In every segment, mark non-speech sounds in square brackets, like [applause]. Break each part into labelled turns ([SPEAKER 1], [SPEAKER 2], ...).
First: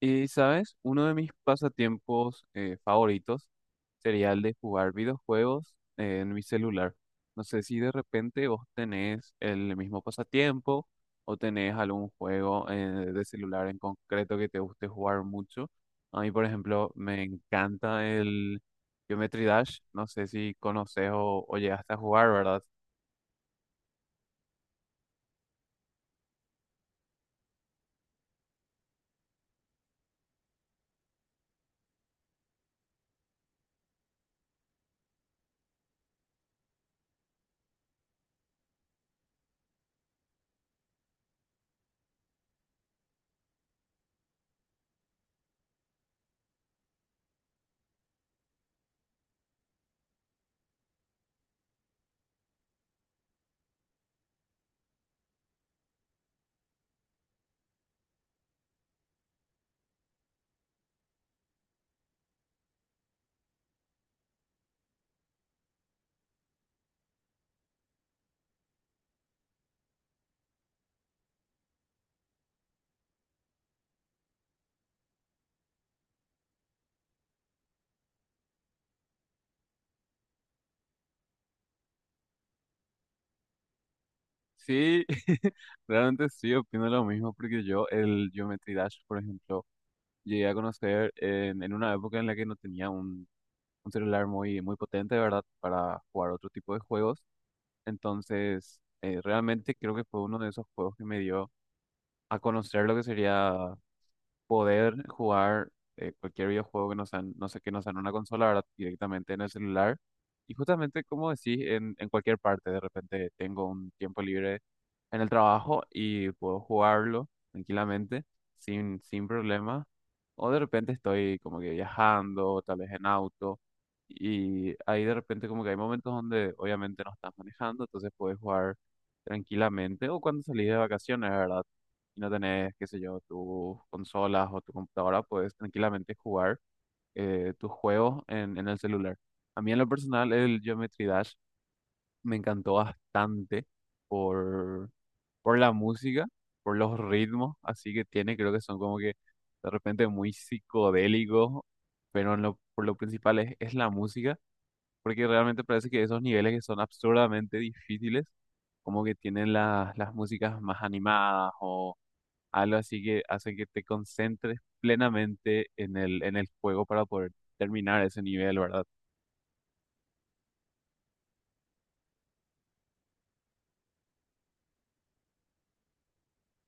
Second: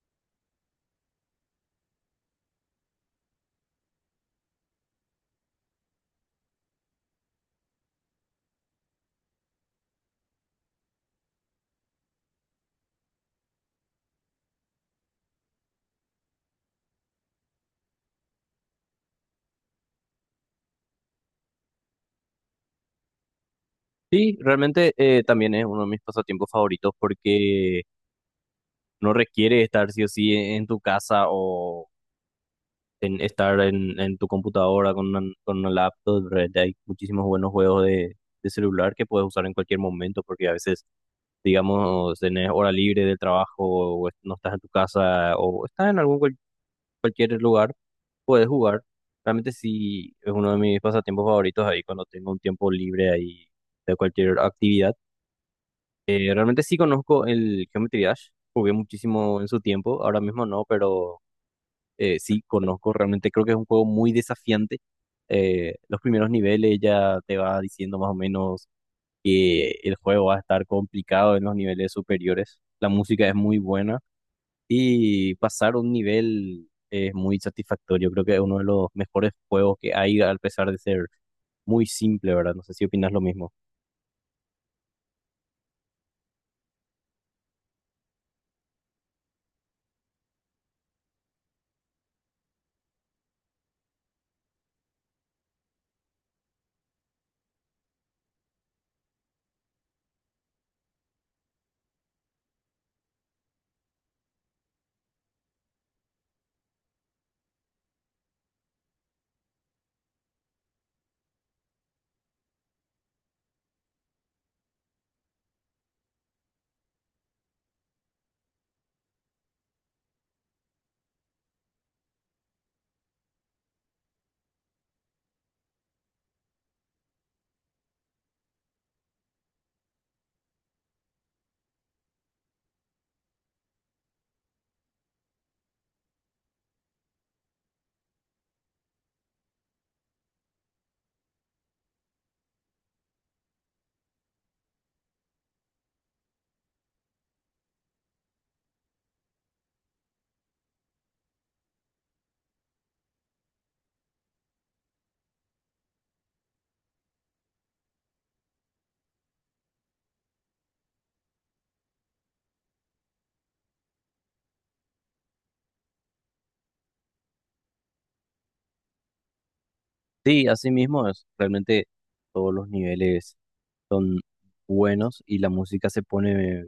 [SPEAKER 1] Y, ¿sabes? Uno de mis pasatiempos favoritos sería el de jugar videojuegos en mi celular. No sé si de repente vos tenés el mismo pasatiempo o tenés algún juego de celular en concreto que te guste jugar mucho. A mí, por ejemplo, me encanta el Geometry Dash. No sé si conoces o llegaste a jugar, ¿verdad?
[SPEAKER 2] Sí, realmente también es uno de mis pasatiempos favoritos porque no requiere estar sí o sí en tu casa o en tu computadora con con una laptop. Realmente hay muchísimos buenos juegos de celular que puedes usar en cualquier momento porque a veces, digamos, tenés hora libre del trabajo o no estás en tu casa o estás en algún cualquier lugar, puedes jugar. Realmente sí es uno de mis pasatiempos favoritos ahí cuando tengo un tiempo libre ahí de cualquier actividad. Realmente sí conozco el Geometry Dash, jugué muchísimo en su tiempo, ahora mismo no, pero sí conozco, realmente creo que es un juego muy desafiante. Los primeros niveles ya te va diciendo más o menos que el juego va a estar complicado en los niveles superiores. La música es muy buena y pasar un nivel es muy satisfactorio. Creo que es uno de los mejores juegos que hay, a pesar de ser muy simple, ¿verdad? No sé si opinas lo mismo.
[SPEAKER 1] Sí, [laughs] realmente sí, opino lo mismo porque yo el Geometry Dash, por ejemplo, llegué a conocer en una época en la que no tenía un celular muy, muy potente, ¿verdad? Para jugar otro tipo de juegos. Entonces, realmente creo que fue uno de esos juegos que me dio a conocer lo que sería poder jugar cualquier videojuego que no sea, no sé, que no sea en una consola, ¿verdad? Directamente en el celular. Y justamente, como decís, en cualquier parte, de repente tengo un tiempo libre en el trabajo y puedo jugarlo tranquilamente, sin problema. O de repente estoy como que viajando, tal vez en auto, y ahí de repente como que hay momentos donde obviamente no estás manejando, entonces puedes jugar tranquilamente. O cuando salís de vacaciones, ¿verdad? Y no tenés, qué sé yo, tus consolas o tu computadora, puedes tranquilamente jugar tus juegos en el celular. A mí en lo personal el Geometry Dash me encantó bastante por por la música, por los ritmos, así que tiene, creo que son como que de repente muy psicodélicos, pero en lo, por lo principal es la música, porque realmente parece que esos niveles que son absurdamente difíciles, como que tienen las músicas más animadas o algo así que hace que te concentres plenamente en el juego para poder terminar ese nivel, ¿verdad?
[SPEAKER 2] Sí, así mismo es. Realmente todos los niveles son buenos y la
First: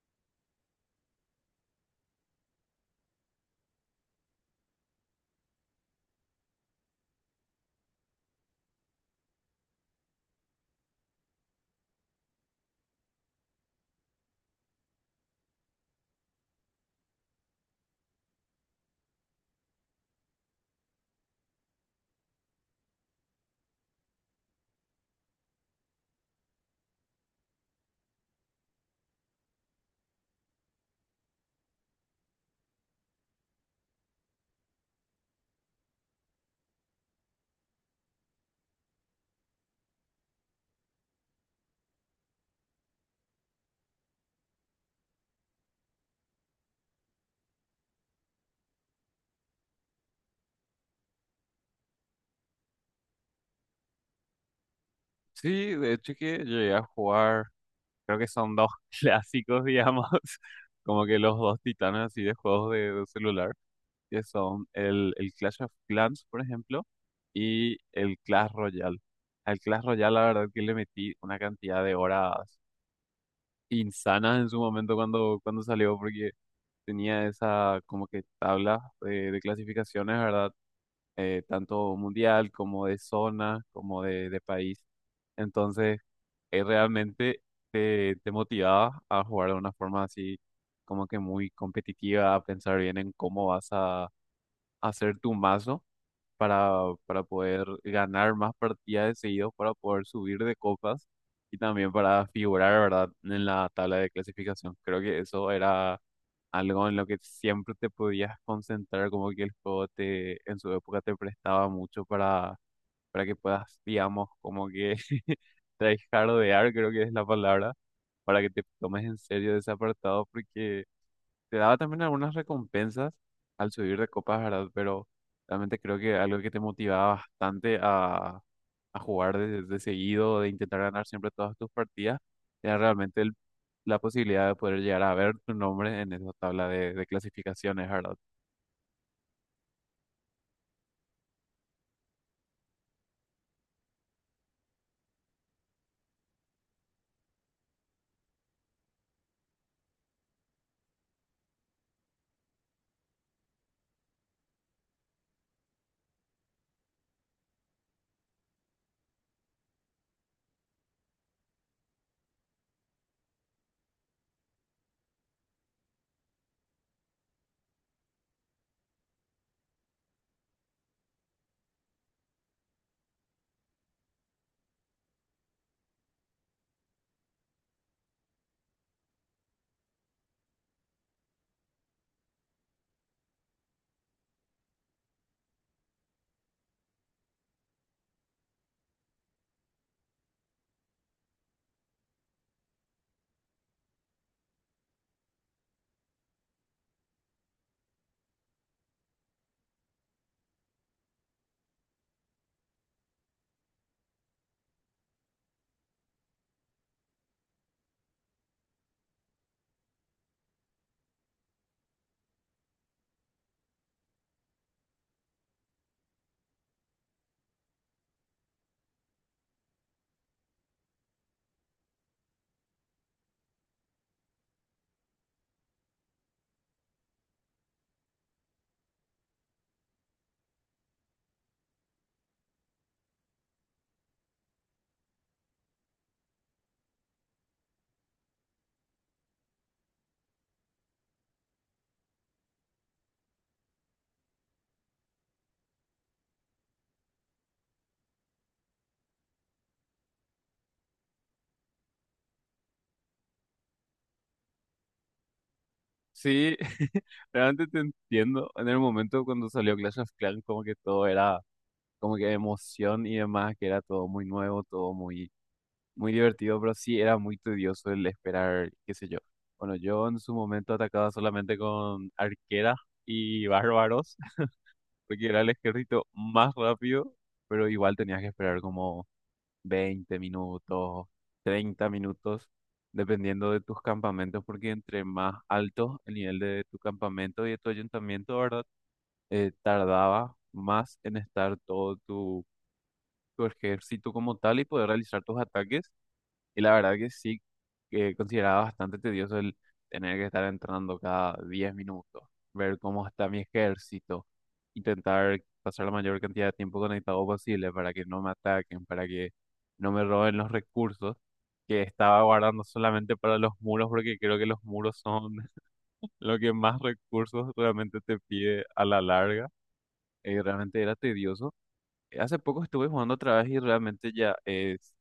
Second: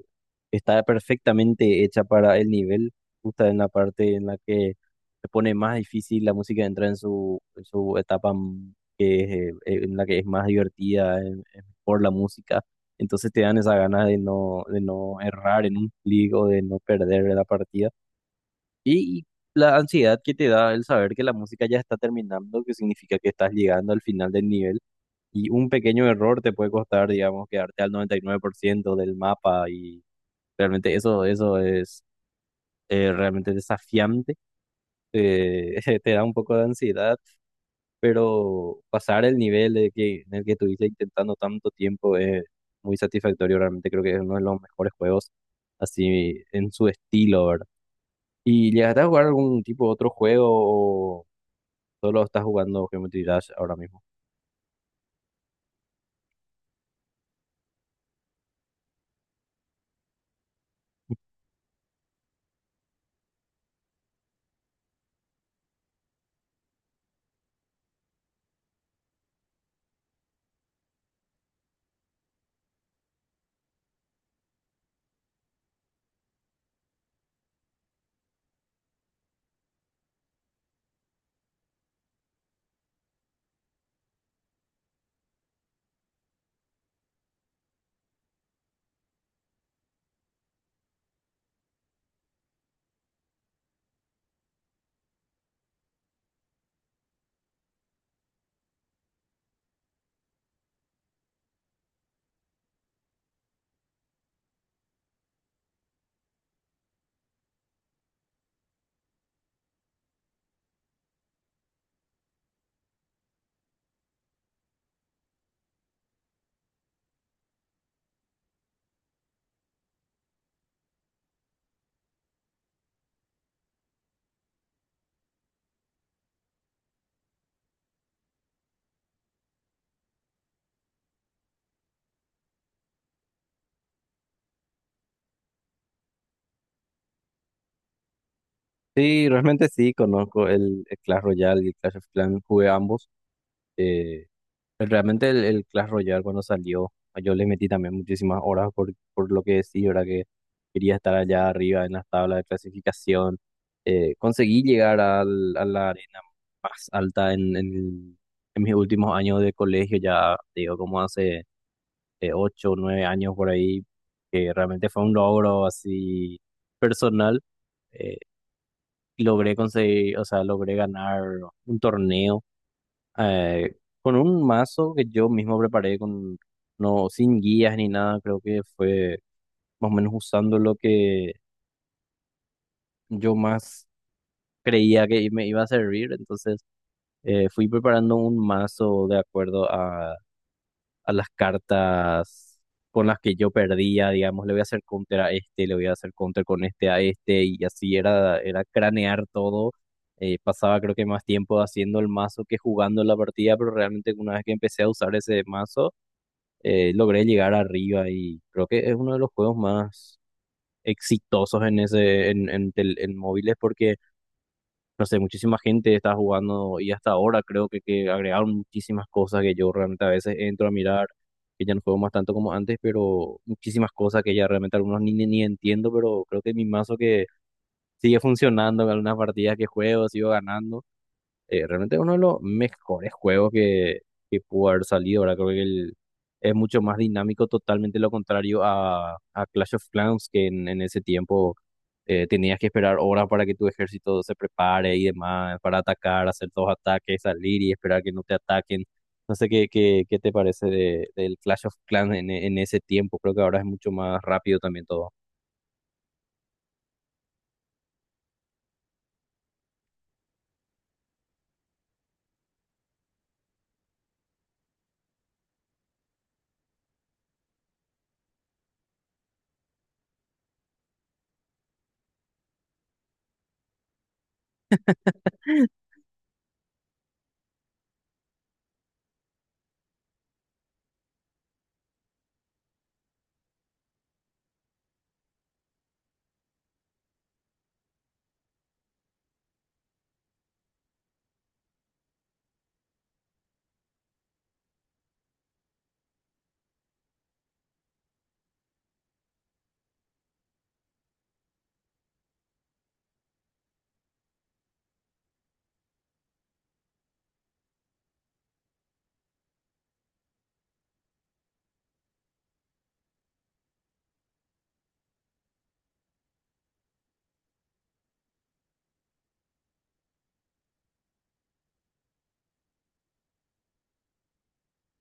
[SPEAKER 2] está perfectamente hecha para el nivel, justo en la parte en la que se pone más difícil, la música entra en en su que en la que es más divertida por la música, entonces te dan esa ganas de no errar en un clic o de no perder la partida. Y la ansiedad que te da el saber que la música ya está terminando, que significa que estás llegando al final del nivel y un pequeño error te puede costar, digamos, quedarte al 99% del mapa y realmente eso es realmente desafiante. [laughs] Te da un poco de ansiedad, pero pasar el nivel en el que estuviste intentando tanto tiempo es muy satisfactorio. Realmente creo que es uno de los mejores juegos así en su estilo, ¿verdad? ¿Y llegaste a jugar algún tipo de otro juego o solo estás jugando Geometry Dash ahora mismo?
[SPEAKER 1] Sí, de hecho que llegué a jugar. Creo que son dos [laughs] clásicos, digamos, [laughs] como que los dos titanes así de juegos de, celular, que son el Clash of Clans, por ejemplo, y el Clash Royale. Al Clash Royale, la verdad que le metí una cantidad de horas insanas en su momento cuando salió, porque tenía esa como que tabla de, clasificaciones, ¿verdad? Tanto mundial como de zona, como de, país. Entonces realmente te motivaba a jugar de una forma así como que muy competitiva, a pensar bien en cómo vas a hacer tu mazo para, para poder ganar más partidas de seguidos, para poder subir de copas y también para figurar, ¿verdad?, en la tabla de clasificación. Creo que eso era algo en lo que siempre te podías concentrar, como que el juego te, en su época te prestaba mucho para, que puedas, digamos, como que [laughs] tryhardear, creo que es la palabra, para que te tomes en serio ese apartado, porque te daba también algunas recompensas al subir de copas, ¿verdad? Pero realmente creo que algo que te motivaba bastante a jugar de, seguido, de intentar ganar siempre todas tus partidas, era realmente la posibilidad de poder llegar a ver tu nombre en esa tabla de, clasificaciones, ¿verdad?
[SPEAKER 2] Sí, realmente sí, conozco el Clash Royale y el Clash of Clans, jugué ambos. Eh, realmente el Clash Royale cuando salió, pues, yo le metí también muchísimas horas por lo que sí, ¿verdad? Que quería estar allá arriba en las tablas de clasificación. Conseguí llegar a la arena más alta en mis últimos años de colegio, ya te digo, como hace ocho o nueve años por ahí, que realmente fue un logro así personal. eh, Logré conseguir, o sea, logré ganar un torneo eh, con un mazo que yo mismo preparé no, sin guías ni nada. Creo que fue más o menos usando lo que yo más creía que me iba a servir, entonces fui preparando un mazo de acuerdo a las cartas con las que yo perdía. Digamos, le voy a hacer counter a este, le voy a hacer counter con este a este, y así era, era cranear todo. Pasaba creo que más tiempo haciendo el mazo que jugando la partida, pero realmente una vez que empecé a usar ese mazo, logré llegar arriba y creo que es uno de los juegos más exitosos en ese, en tel- en móviles, porque no sé, muchísima gente está jugando y hasta ahora creo que agregaron muchísimas cosas que yo realmente a veces entro a mirar, que ya no juego más tanto como antes, pero muchísimas cosas que ya realmente algunos ni entiendo, pero creo que mi mazo que sigue funcionando en algunas partidas que juego, sigo ganando. Realmente uno de los mejores juegos que pudo haber salido. Ahora creo que es mucho más dinámico, totalmente lo contrario a Clash of Clans, que en ese tiempo tenías que esperar horas para que tu ejército se prepare y demás, para atacar, hacer dos ataques, salir y esperar que no te ataquen. No sé qué te parece del Clash of Clans en, en ese tiempo. Creo que ahora es mucho más rápido también todo.
[SPEAKER 1] Sí, [laughs] realmente te entiendo. En el momento cuando salió Clash of Clans, como que todo era como que emoción y demás, que era todo muy nuevo, todo muy divertido, pero sí era muy tedioso el esperar, qué sé yo. Bueno, yo en su momento atacaba solamente con arqueras y bárbaros, [laughs] porque era el ejército más rápido, pero igual tenías que esperar como 20 minutos, 30 minutos, dependiendo de tus campamentos, porque entre más alto el nivel de tu campamento y de tu ayuntamiento, ¿verdad? Tardaba más en estar todo tu, ejército como tal y poder realizar tus ataques. Y la verdad que sí, que consideraba bastante tedioso el tener que estar entrando cada 10 minutos, ver cómo está mi ejército, intentar pasar la mayor cantidad de tiempo conectado posible para que no me ataquen, para que no me roben los recursos que estaba guardando solamente para los muros, porque creo que los muros son [laughs] lo que más recursos realmente te pide a la larga. Y realmente era tedioso. Hace poco estuve jugando otra vez y realmente ya es,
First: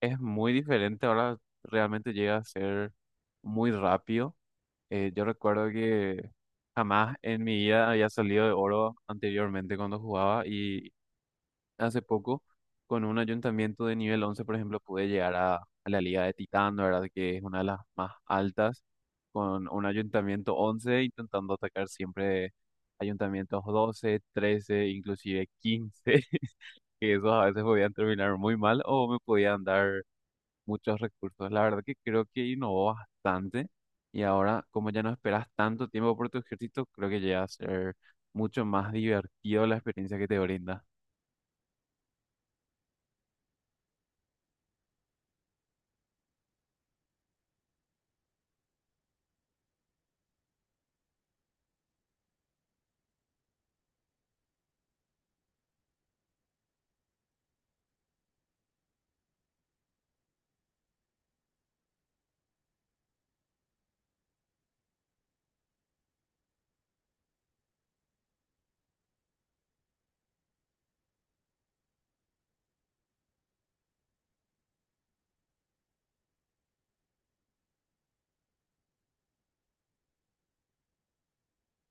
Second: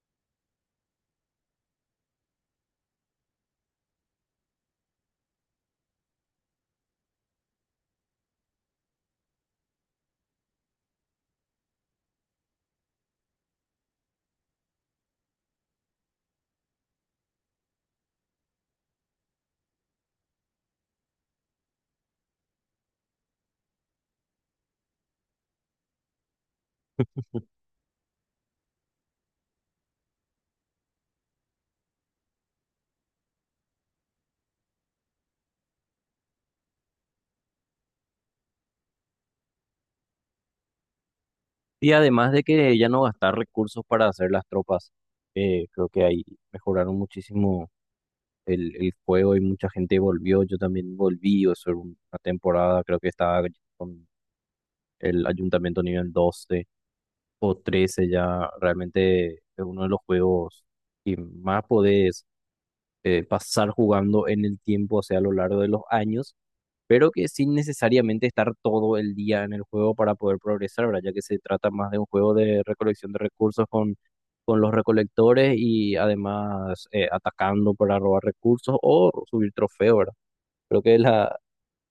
[SPEAKER 1] es muy diferente. Ahora realmente llega a ser muy rápido. Yo recuerdo que jamás en mi vida había salido de oro anteriormente cuando jugaba y hace poco con un ayuntamiento de nivel 11 por ejemplo, pude llegar a la Liga de Titán, ¿verdad? Que es una de las más altas, con un ayuntamiento 11 intentando atacar siempre ayuntamientos 12, 13, inclusive 15 [laughs] que esos a veces podían terminar muy mal o me podían dar muchos recursos. La verdad que creo que innovó bastante y ahora, como ya no esperas tanto tiempo por tu ejército, creo que llega a ser mucho más divertido la experiencia que te brinda.
[SPEAKER 2] Y además de que ya no gastar recursos para hacer las tropas, creo que ahí mejoraron muchísimo el juego y mucha gente volvió, yo también volví, o sea, una temporada creo que estaba con el ayuntamiento nivel 12 o 13 ya. Realmente es uno de los juegos que más podés pasar jugando en el tiempo, o sea, a lo largo de los años, pero que sin necesariamente estar todo el día en el juego para poder progresar, ¿verdad? Ya que se trata más de un juego de recolección de recursos con los recolectores y además atacando para robar recursos o subir trofeos, ¿verdad? Creo que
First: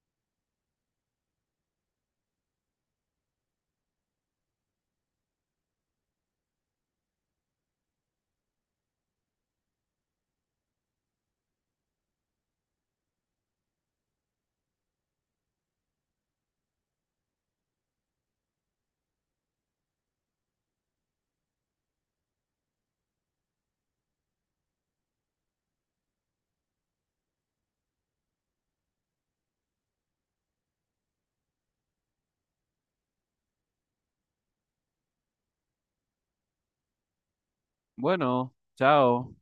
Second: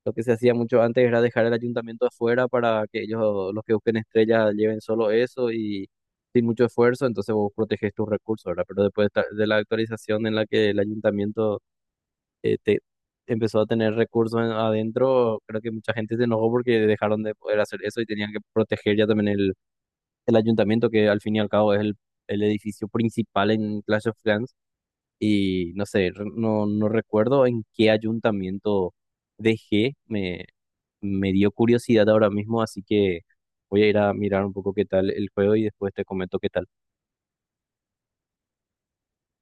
[SPEAKER 2] lo que se hacía mucho antes era dejar el ayuntamiento afuera para que ellos, los que busquen estrellas, lleven solo eso y sin mucho esfuerzo, entonces vos proteges tus recursos, ¿verdad? Pero después de la actualización en la que el ayuntamiento eh, te- empezó a tener recursos adentro, creo que mucha gente se enojó porque dejaron de poder hacer eso y tenían que proteger ya también el ayuntamiento, que al fin y al cabo es el edificio principal en Clash of Clans. Y no sé, no recuerdo en qué ayuntamiento dejé. Me dio curiosidad ahora mismo, así que voy a ir a mirar un poco qué tal el juego y después te comento qué tal.
[SPEAKER 1] Bueno, chao.